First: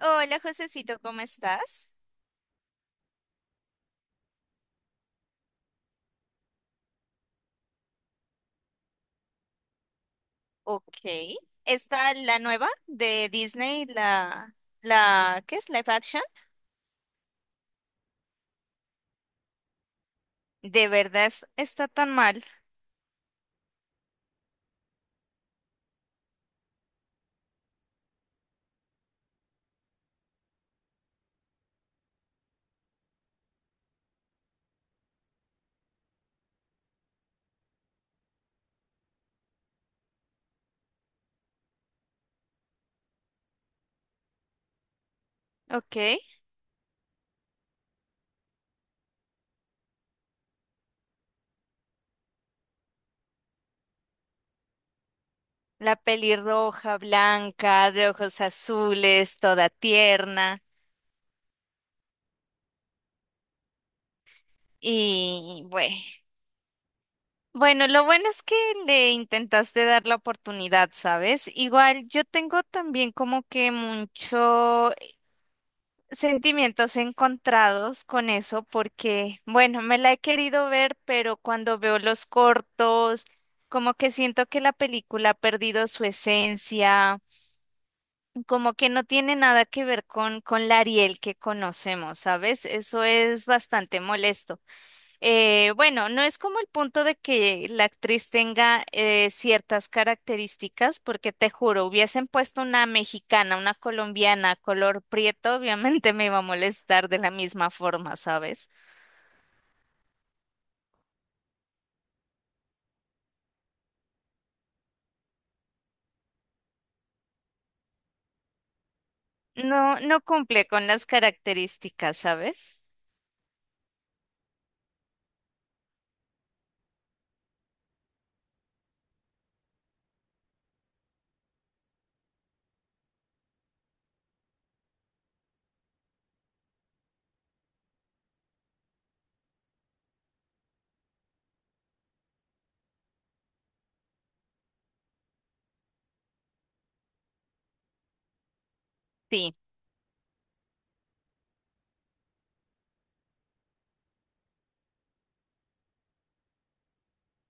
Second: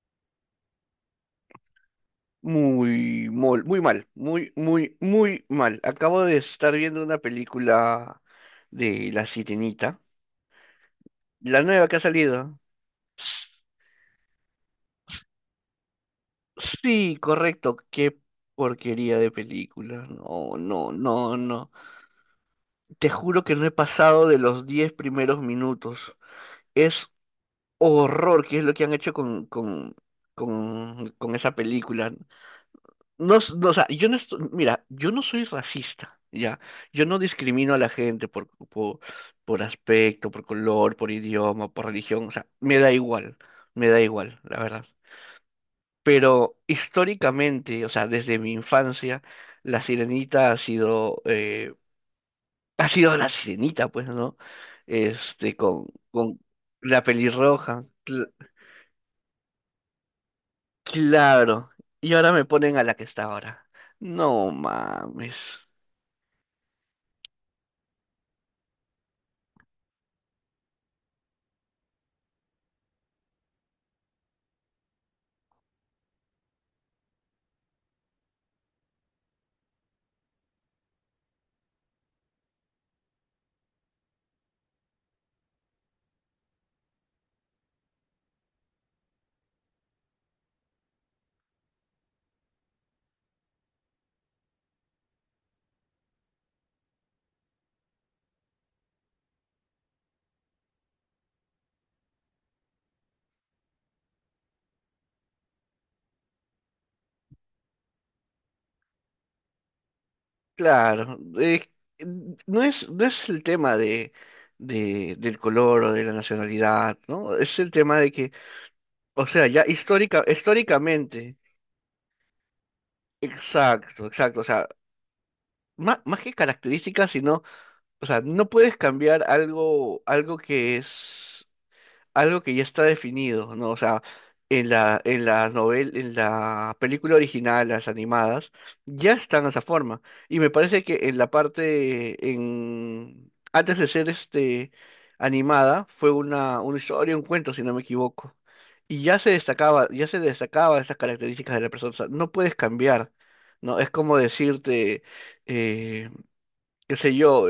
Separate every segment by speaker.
Speaker 1: Hola, Josecito, ¿cómo estás?
Speaker 2: Muy, muy mal, muy, muy, muy mal. Acabo de estar viendo una película de La Sirenita,
Speaker 1: Ok.
Speaker 2: la nueva que ha
Speaker 1: Está la
Speaker 2: salido.
Speaker 1: nueva de Disney, la, ¿qué es? Live action.
Speaker 2: Sí, correcto, qué porquería de película. No,
Speaker 1: De
Speaker 2: no,
Speaker 1: verdad
Speaker 2: no, no.
Speaker 1: está tan mal.
Speaker 2: Te juro que no he pasado de los 10 primeros minutos. Es horror, que es lo que han hecho con esa película. No, no, o sea, yo no estoy, mira, yo no soy racista, ¿ya? Yo no discrimino a la gente por aspecto, por color, por idioma, por religión, o sea, me da igual, la verdad.
Speaker 1: Ok.
Speaker 2: Pero históricamente, o sea, desde mi infancia, la sirenita ha sido la sirenita, pues, ¿no? Este, con,
Speaker 1: La
Speaker 2: con
Speaker 1: pelirroja,
Speaker 2: la pelirroja,
Speaker 1: blanca, de ojos azules, toda tierna.
Speaker 2: claro. Y ahora me ponen a la que está ahora. No mames.
Speaker 1: Y bueno, lo bueno es que le intentaste dar la oportunidad, ¿sabes? Igual yo tengo también como que mucho sentimientos encontrados con eso porque, bueno, me la he querido ver, pero cuando veo los cortos, como que siento que la película ha perdido su esencia, como que no tiene nada que ver con la Ariel que conocemos, ¿sabes? Eso es bastante molesto. Bueno, no es como el punto de que la actriz tenga ciertas características, porque te juro, hubiesen puesto una mexicana, una colombiana, color prieto, obviamente me iba a molestar de la misma forma, ¿sabes?
Speaker 2: Claro, no es, no es el tema de, del color o de la nacionalidad, ¿no? Es el tema de que, o sea, ya
Speaker 1: No, no cumple con las
Speaker 2: históricamente,
Speaker 1: características, ¿sabes?
Speaker 2: exacto, exacto, o sea, más, que características, sino, o sea, no puedes cambiar algo, algo que es algo que ya está definido, ¿no? O sea, en la, en la en la película original, las animadas, ya están de esa forma. Y me parece que en la parte, en, antes de ser este animada, fue una historia, un cuento, si no me equivoco. Y
Speaker 1: Sí.
Speaker 2: ya se destacaba esas características de la persona. O sea, no puedes cambiar, ¿no? Es como decirte, eh, qué sé yo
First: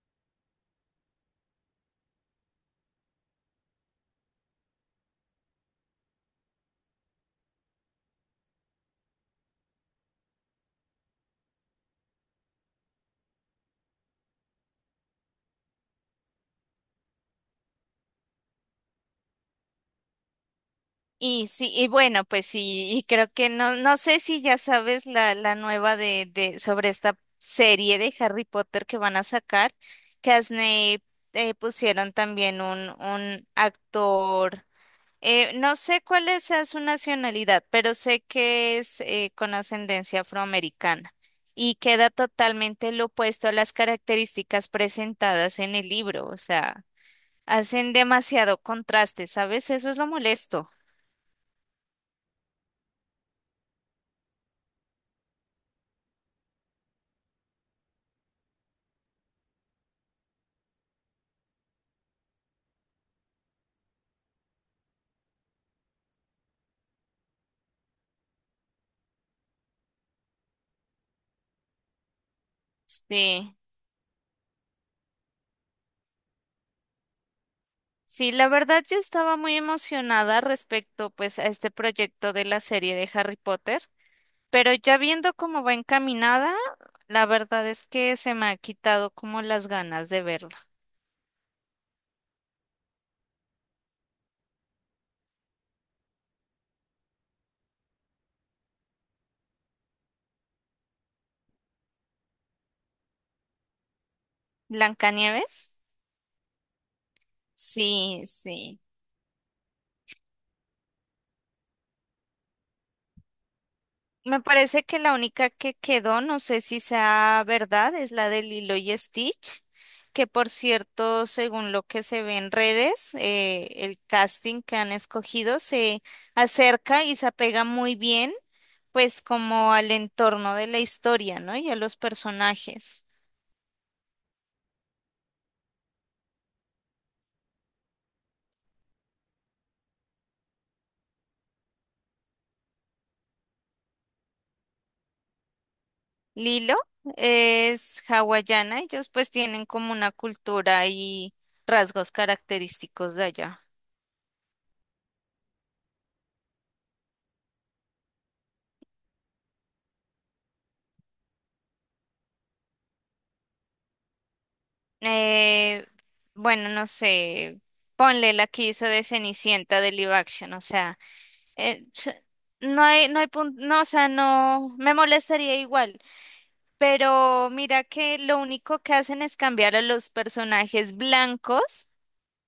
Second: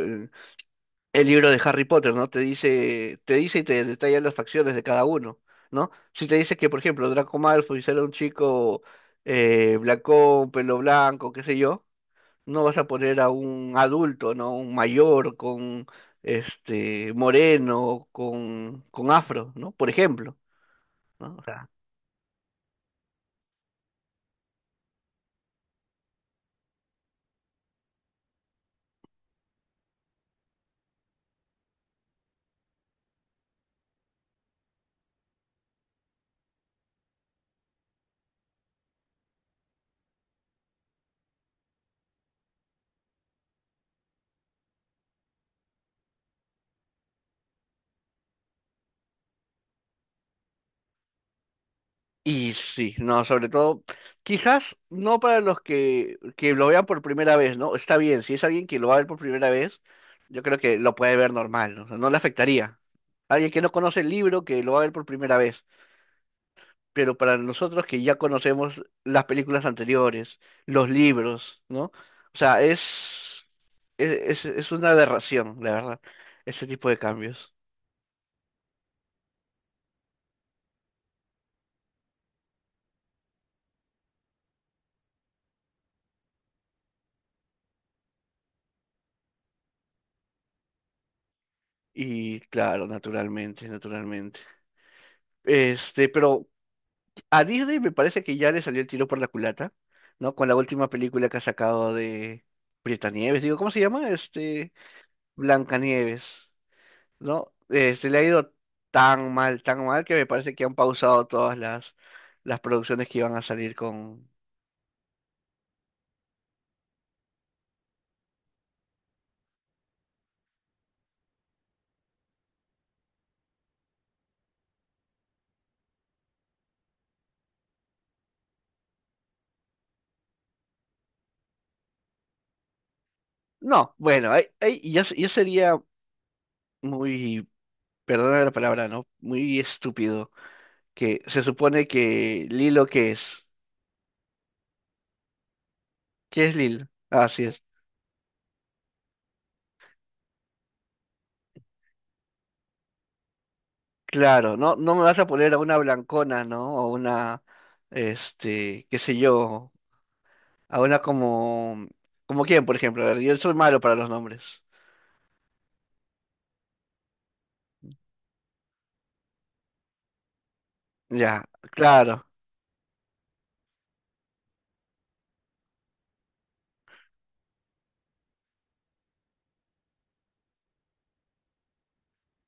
Speaker 2: el libro de Harry Potter, ¿no? Te dice y te detalla las facciones de cada uno, ¿no? Si te dice que, por ejemplo, Draco Malfoy será un chico blanco, pelo blanco, qué sé yo, no vas a poner a un adulto, ¿no? Un mayor con este moreno, con afro, ¿no? Por ejemplo, ¿no?
Speaker 1: Y sí, y bueno, pues sí, y creo que no, no sé si ya sabes la nueva de, sobre esta serie de Harry Potter que van a sacar, que a Snape pusieron también un actor, no sé cuál es sea su nacionalidad, pero sé que es con ascendencia afroamericana y queda totalmente lo opuesto a las características presentadas en el libro, o sea, hacen demasiado contraste, ¿sabes? Eso es lo molesto.
Speaker 2: Y sí, no, sobre todo, quizás no para los que lo vean por primera vez, ¿no? Está bien, si es alguien que lo va a ver por primera vez, yo creo que lo puede ver normal, ¿no? O sea, no le afectaría. Alguien que no conoce el libro, que lo va a ver por primera vez. Pero para nosotros que ya conocemos las películas anteriores, los libros, ¿no? O sea,
Speaker 1: Sí.
Speaker 2: es, es una aberración, la verdad, ese tipo de cambios.
Speaker 1: Sí, la verdad yo estaba muy emocionada respecto pues a este proyecto de la serie de Harry Potter, pero ya viendo cómo va encaminada, la verdad es que se me ha quitado como las ganas de verla.
Speaker 2: Y claro, naturalmente, naturalmente. Este, pero a Disney me parece que ya le salió el tiro por la culata, ¿no? Con la última película que ha sacado de Nieves, digo, ¿cómo se llama? Este,
Speaker 1: ¿Blancanieves?
Speaker 2: Blancanieves, ¿no? Este, le ha
Speaker 1: Sí,
Speaker 2: ido
Speaker 1: sí.
Speaker 2: tan mal que me parece que han pausado todas las producciones que iban a salir con...
Speaker 1: Me parece que la única que quedó, no sé si sea verdad, es la de Lilo y Stitch, que por cierto, según lo que se ve en redes, el casting que han escogido se acerca y se apega muy bien, pues como al entorno de la historia, ¿no? Y a los personajes.
Speaker 2: No, bueno, ahí ya, ya sería muy, perdona la palabra, ¿no? Muy estúpido que se supone que Lilo, ¿qué es? ¿Qué es
Speaker 1: Lilo
Speaker 2: Lilo? Así es.
Speaker 1: es hawaiana, ellos pues tienen como una cultura y rasgos característicos de allá.
Speaker 2: Claro, no, no me vas a poner a una blancona, ¿no? O una, este, qué sé yo, a una como, como quién, por ejemplo. A ver, yo soy malo para los nombres.
Speaker 1: Eh, bueno, no sé, ponle la que hizo de Cenicienta de live action, o sea,
Speaker 2: Ya,
Speaker 1: eh, ch-
Speaker 2: claro,
Speaker 1: no hay punto, no, o sea, no, me molestaría igual, pero mira que lo único que hacen es cambiar a los personajes blancos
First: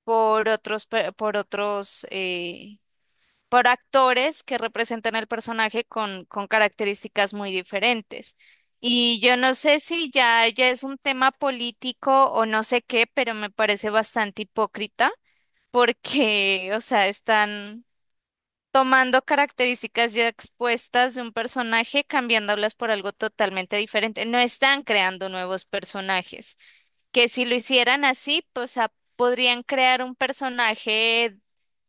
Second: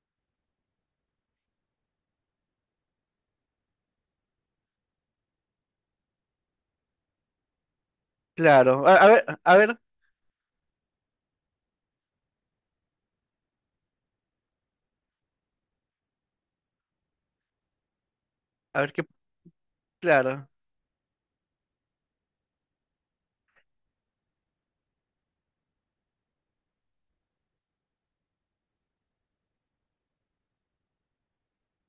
Speaker 1: por otros, por otros, por actores que representan al personaje con características muy diferentes.
Speaker 2: claro.
Speaker 1: Y yo no sé si ya es un tema político o no sé qué, pero me parece bastante hipócrita porque, o sea, están
Speaker 2: A ver qué,
Speaker 1: tomando características ya
Speaker 2: claro,
Speaker 1: expuestas de un personaje, cambiándolas por algo totalmente diferente. No están creando nuevos personajes, que si lo hicieran así, pues ah, podrían crear un personaje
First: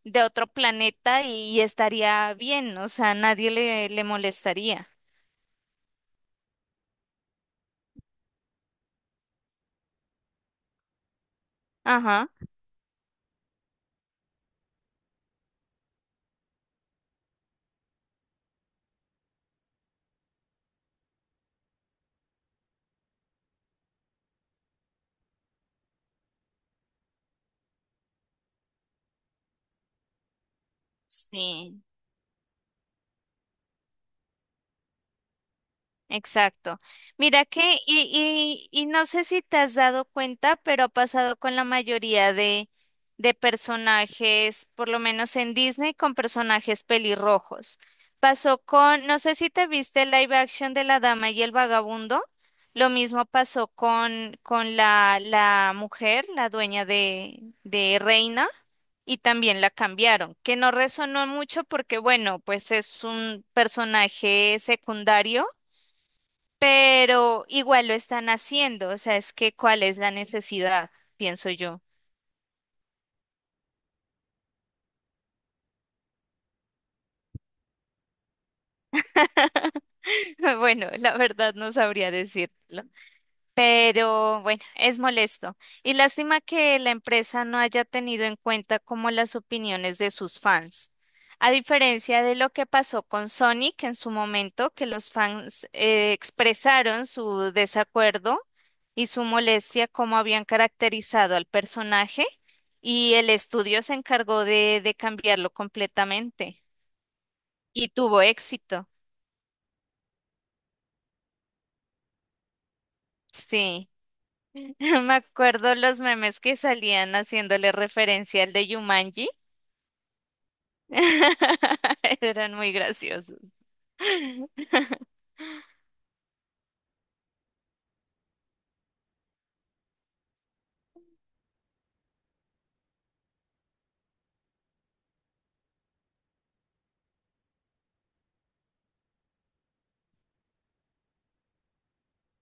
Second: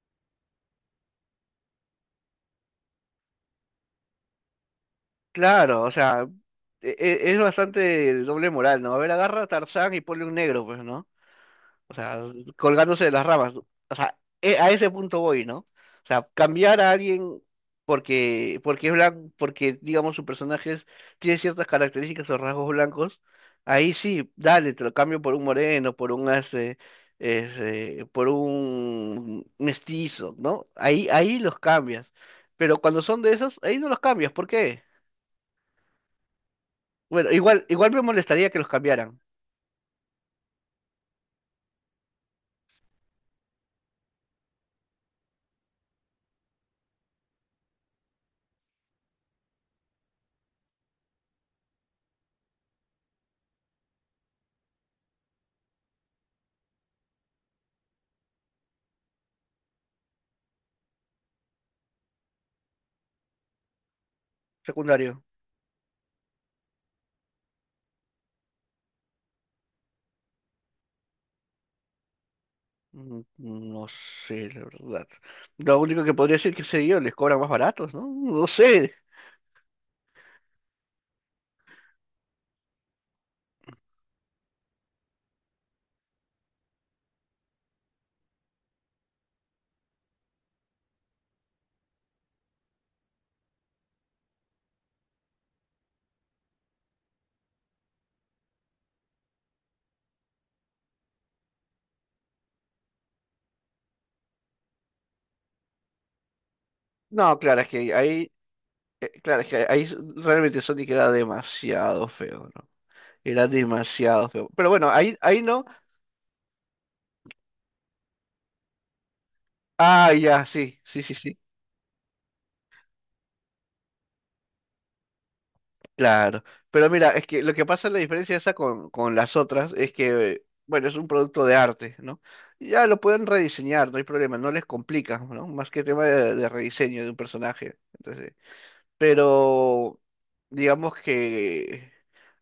Speaker 1: de otro planeta y estaría bien, o sea, nadie le, le molestaría.
Speaker 2: claro, o sea, es bastante doble moral, ¿no? A ver, agarra a Tarzán y ponle un negro, pues, ¿no? O sea,
Speaker 1: Ajá.
Speaker 2: colgándose de las ramas. ¿No? O sea, a ese punto voy, ¿no? O sea, cambiar a alguien porque, porque es blanco, porque, digamos, su tiene ciertas características o rasgos blancos, ahí sí, dale, te lo cambio por un moreno, por un este, este, por un mestizo, ¿no? Ahí, ahí los
Speaker 1: Sí.
Speaker 2: cambias. Pero cuando son de esos, ahí no los cambias. ¿Por qué?
Speaker 1: Exacto.
Speaker 2: Bueno,
Speaker 1: Mira
Speaker 2: igual,
Speaker 1: que,
Speaker 2: igual me molestaría que los
Speaker 1: y no
Speaker 2: cambiaran,
Speaker 1: sé si te has dado cuenta, pero ha pasado con la mayoría de personajes, por lo menos en Disney, con personajes pelirrojos. Pasó con, no sé si te viste el live action de La Dama y el Vagabundo. Lo mismo pasó con la mujer, la dueña de Reina, y también la cambiaron, que no resonó mucho porque, bueno, pues es un personaje
Speaker 2: secundario.
Speaker 1: secundario, pero igual lo están haciendo, o sea, es que cuál es la necesidad, pienso yo.
Speaker 2: Mm, no sé, la verdad. Lo único que podría decir que sé yo, les cobran más baratos, ¿no? No sé.
Speaker 1: Bueno, la verdad no sabría decirlo. Pero bueno, es molesto. Y lástima que la empresa no haya tenido en cuenta como las opiniones de sus fans. A diferencia de lo que pasó con Sonic en su momento, que los fans expresaron su desacuerdo y su molestia como habían caracterizado al personaje y el estudio se encargó de cambiarlo completamente
Speaker 2: No, claro, es
Speaker 1: y
Speaker 2: que
Speaker 1: tuvo
Speaker 2: ahí,
Speaker 1: éxito.
Speaker 2: claro, es que realmente Sonic era demasiado feo, ¿no? Era
Speaker 1: Sí.
Speaker 2: demasiado feo. Pero bueno,
Speaker 1: Me
Speaker 2: ahí, ahí no.
Speaker 1: acuerdo los memes que salían haciéndole referencia al de Yumanji.
Speaker 2: Ah, ya, sí, sí, sí, sí.
Speaker 1: Eran muy graciosos.
Speaker 2: Claro. Pero mira, es que lo que pasa, la diferencia esa con las otras es que, bueno, es un producto de arte, ¿no? Ya lo pueden rediseñar, no hay problema, no les complica, ¿no? Más que tema de rediseño de un personaje. Entonces. Pero digamos que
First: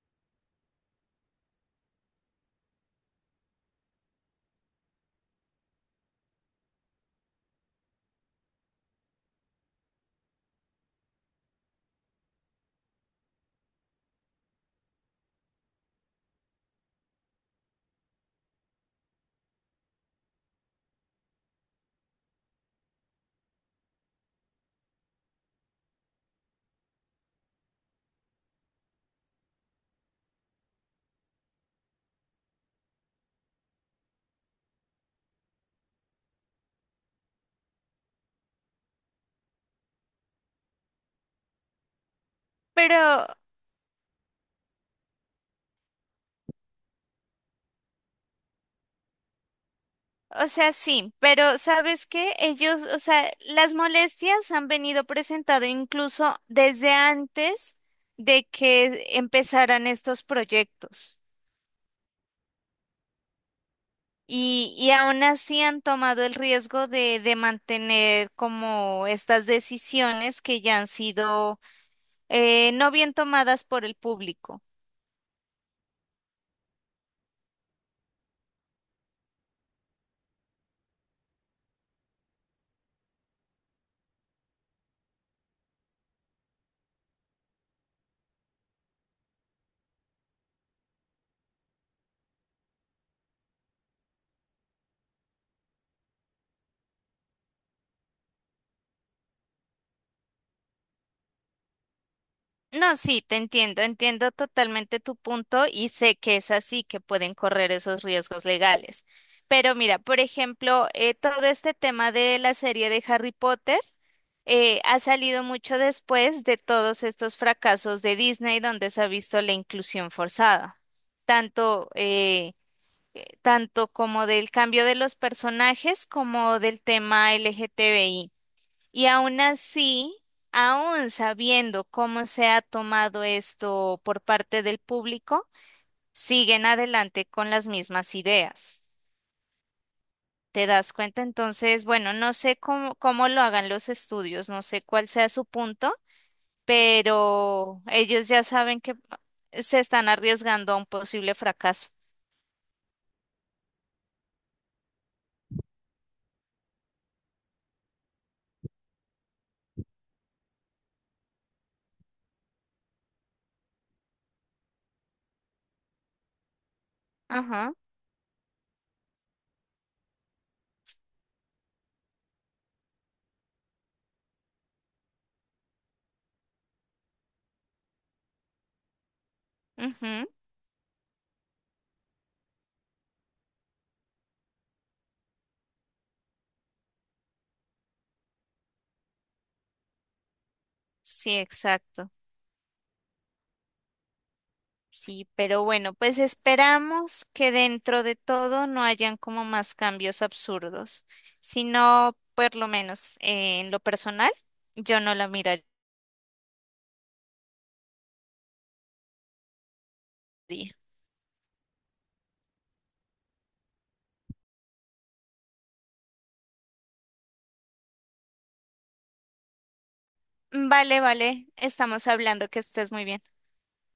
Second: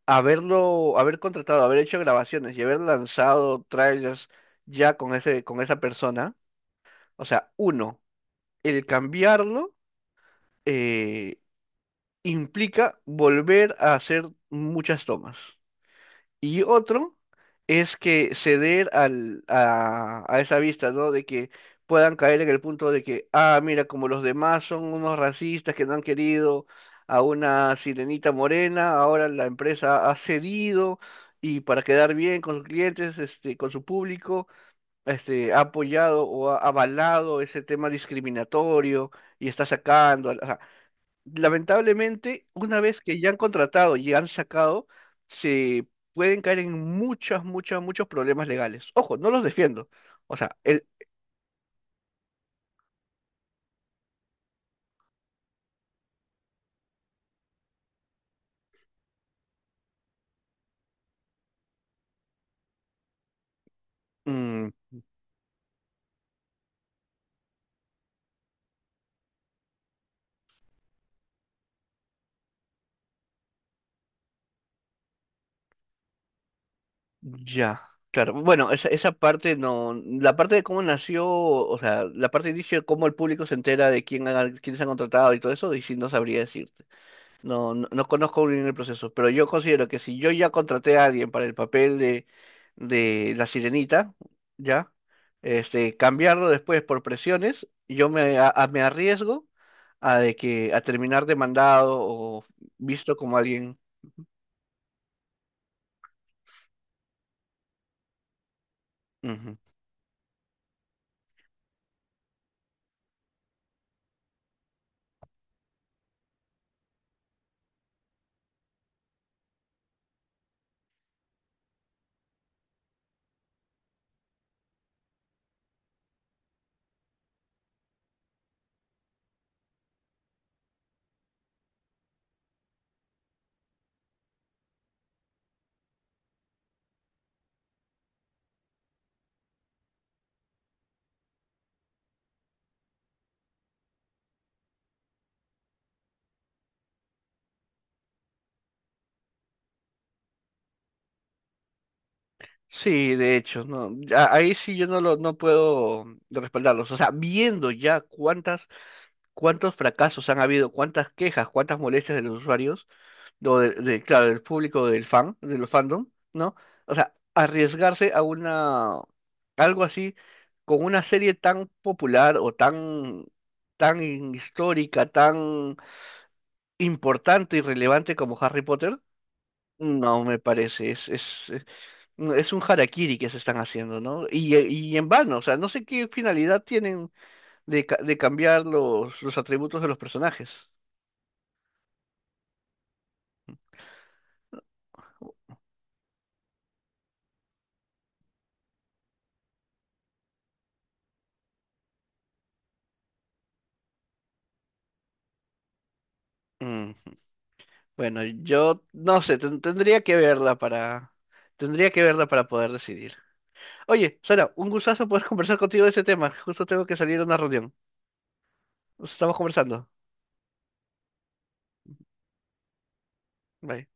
Speaker 2: haberlo, haber contratado, haber hecho grabaciones y haber lanzado trailers ya con ese, con esa persona, o sea, uno, el cambiarlo eh, implica volver a hacer muchas tomas. Y otro es que ceder al, a esa vista, ¿no? De que puedan caer en el punto de que, ah, mira, como los demás son unos racistas que no han querido a una sirenita morena, ahora la empresa ha cedido y para quedar bien con sus clientes, este, con su público, este, ha apoyado o ha avalado ese tema discriminatorio y está sacando lamentablemente, una vez que
Speaker 1: Pero,
Speaker 2: ya han contratado y han sacado, se pueden caer en muchas, muchas, muchos problemas legales. Ojo, no los defiendo. O
Speaker 1: o
Speaker 2: sea,
Speaker 1: sea,
Speaker 2: el...
Speaker 1: sí, pero ¿sabes qué? Ellos, o sea, las molestias han venido presentado incluso desde antes de que empezaran estos proyectos.
Speaker 2: Mm,
Speaker 1: Y aún así han tomado el riesgo de mantener como estas decisiones que ya han sido no bien tomadas por el público.
Speaker 2: ya, claro. Bueno, esa parte no... La parte de cómo nació, o sea, la parte de inicio de cómo el público se entera de quién, quiénes han contratado y todo eso, y sí no sabría decir. No, no, no conozco bien el proceso, pero yo considero que si yo ya contraté a alguien para el papel de la sirenita, ya, este, cambiarlo después por presiones, yo me, a- me arriesgo a de que a terminar demandado o
Speaker 1: No,
Speaker 2: visto
Speaker 1: sí, te
Speaker 2: como alguien.
Speaker 1: entiendo, entiendo totalmente tu punto y sé que es así que pueden correr esos riesgos legales.
Speaker 2: Ujú.
Speaker 1: Pero mira, por ejemplo, todo este tema de la serie de Harry Potter ha salido mucho después de todos estos fracasos de Disney donde se ha visto la inclusión forzada, tanto, eh, tanto como del cambio de los personajes como del tema LGTBI. Y aún así, aún sabiendo cómo se ha tomado esto por parte del público, siguen adelante con las mismas ideas. ¿Te das cuenta? Entonces, bueno, no sé cómo lo hagan los estudios, no sé cuál sea su punto, pero ellos ya saben que se están arriesgando a un posible fracaso.
Speaker 2: Sí, de hecho, no, ya ahí sí yo no lo, no puedo respaldarlos. O sea, viendo ya cuántas, cuántos fracasos han habido, cuántas quejas, cuántas molestias de los usuarios. O de, claro, del público del fan, de los fandom, ¿no? O sea,
Speaker 1: Ajá,
Speaker 2: arriesgarse a una, algo así, con una serie tan popular o tan, tan histórica, tan importante y relevante como Harry Potter, no
Speaker 1: ujú,
Speaker 2: me parece, es, es un harakiri que se están haciendo, ¿no? Y en vano, o sea, no sé qué finalidad tienen de, de cambiar los atributos de los personajes.
Speaker 1: sí, exacto. Sí, pero bueno, pues esperamos que dentro de todo no hayan como más cambios absurdos, sino por lo menos en lo personal, yo no la miraría.
Speaker 2: Bueno, yo no sé, tendría que verla para, tendría que verla para poder decidir. Oye, Sara, un gustazo poder conversar contigo de este tema. Justo tengo que salir a una reunión. Nos estamos conversando.
Speaker 1: Vale, vale, estamos hablando, que estés muy bien.
Speaker 2: Bye.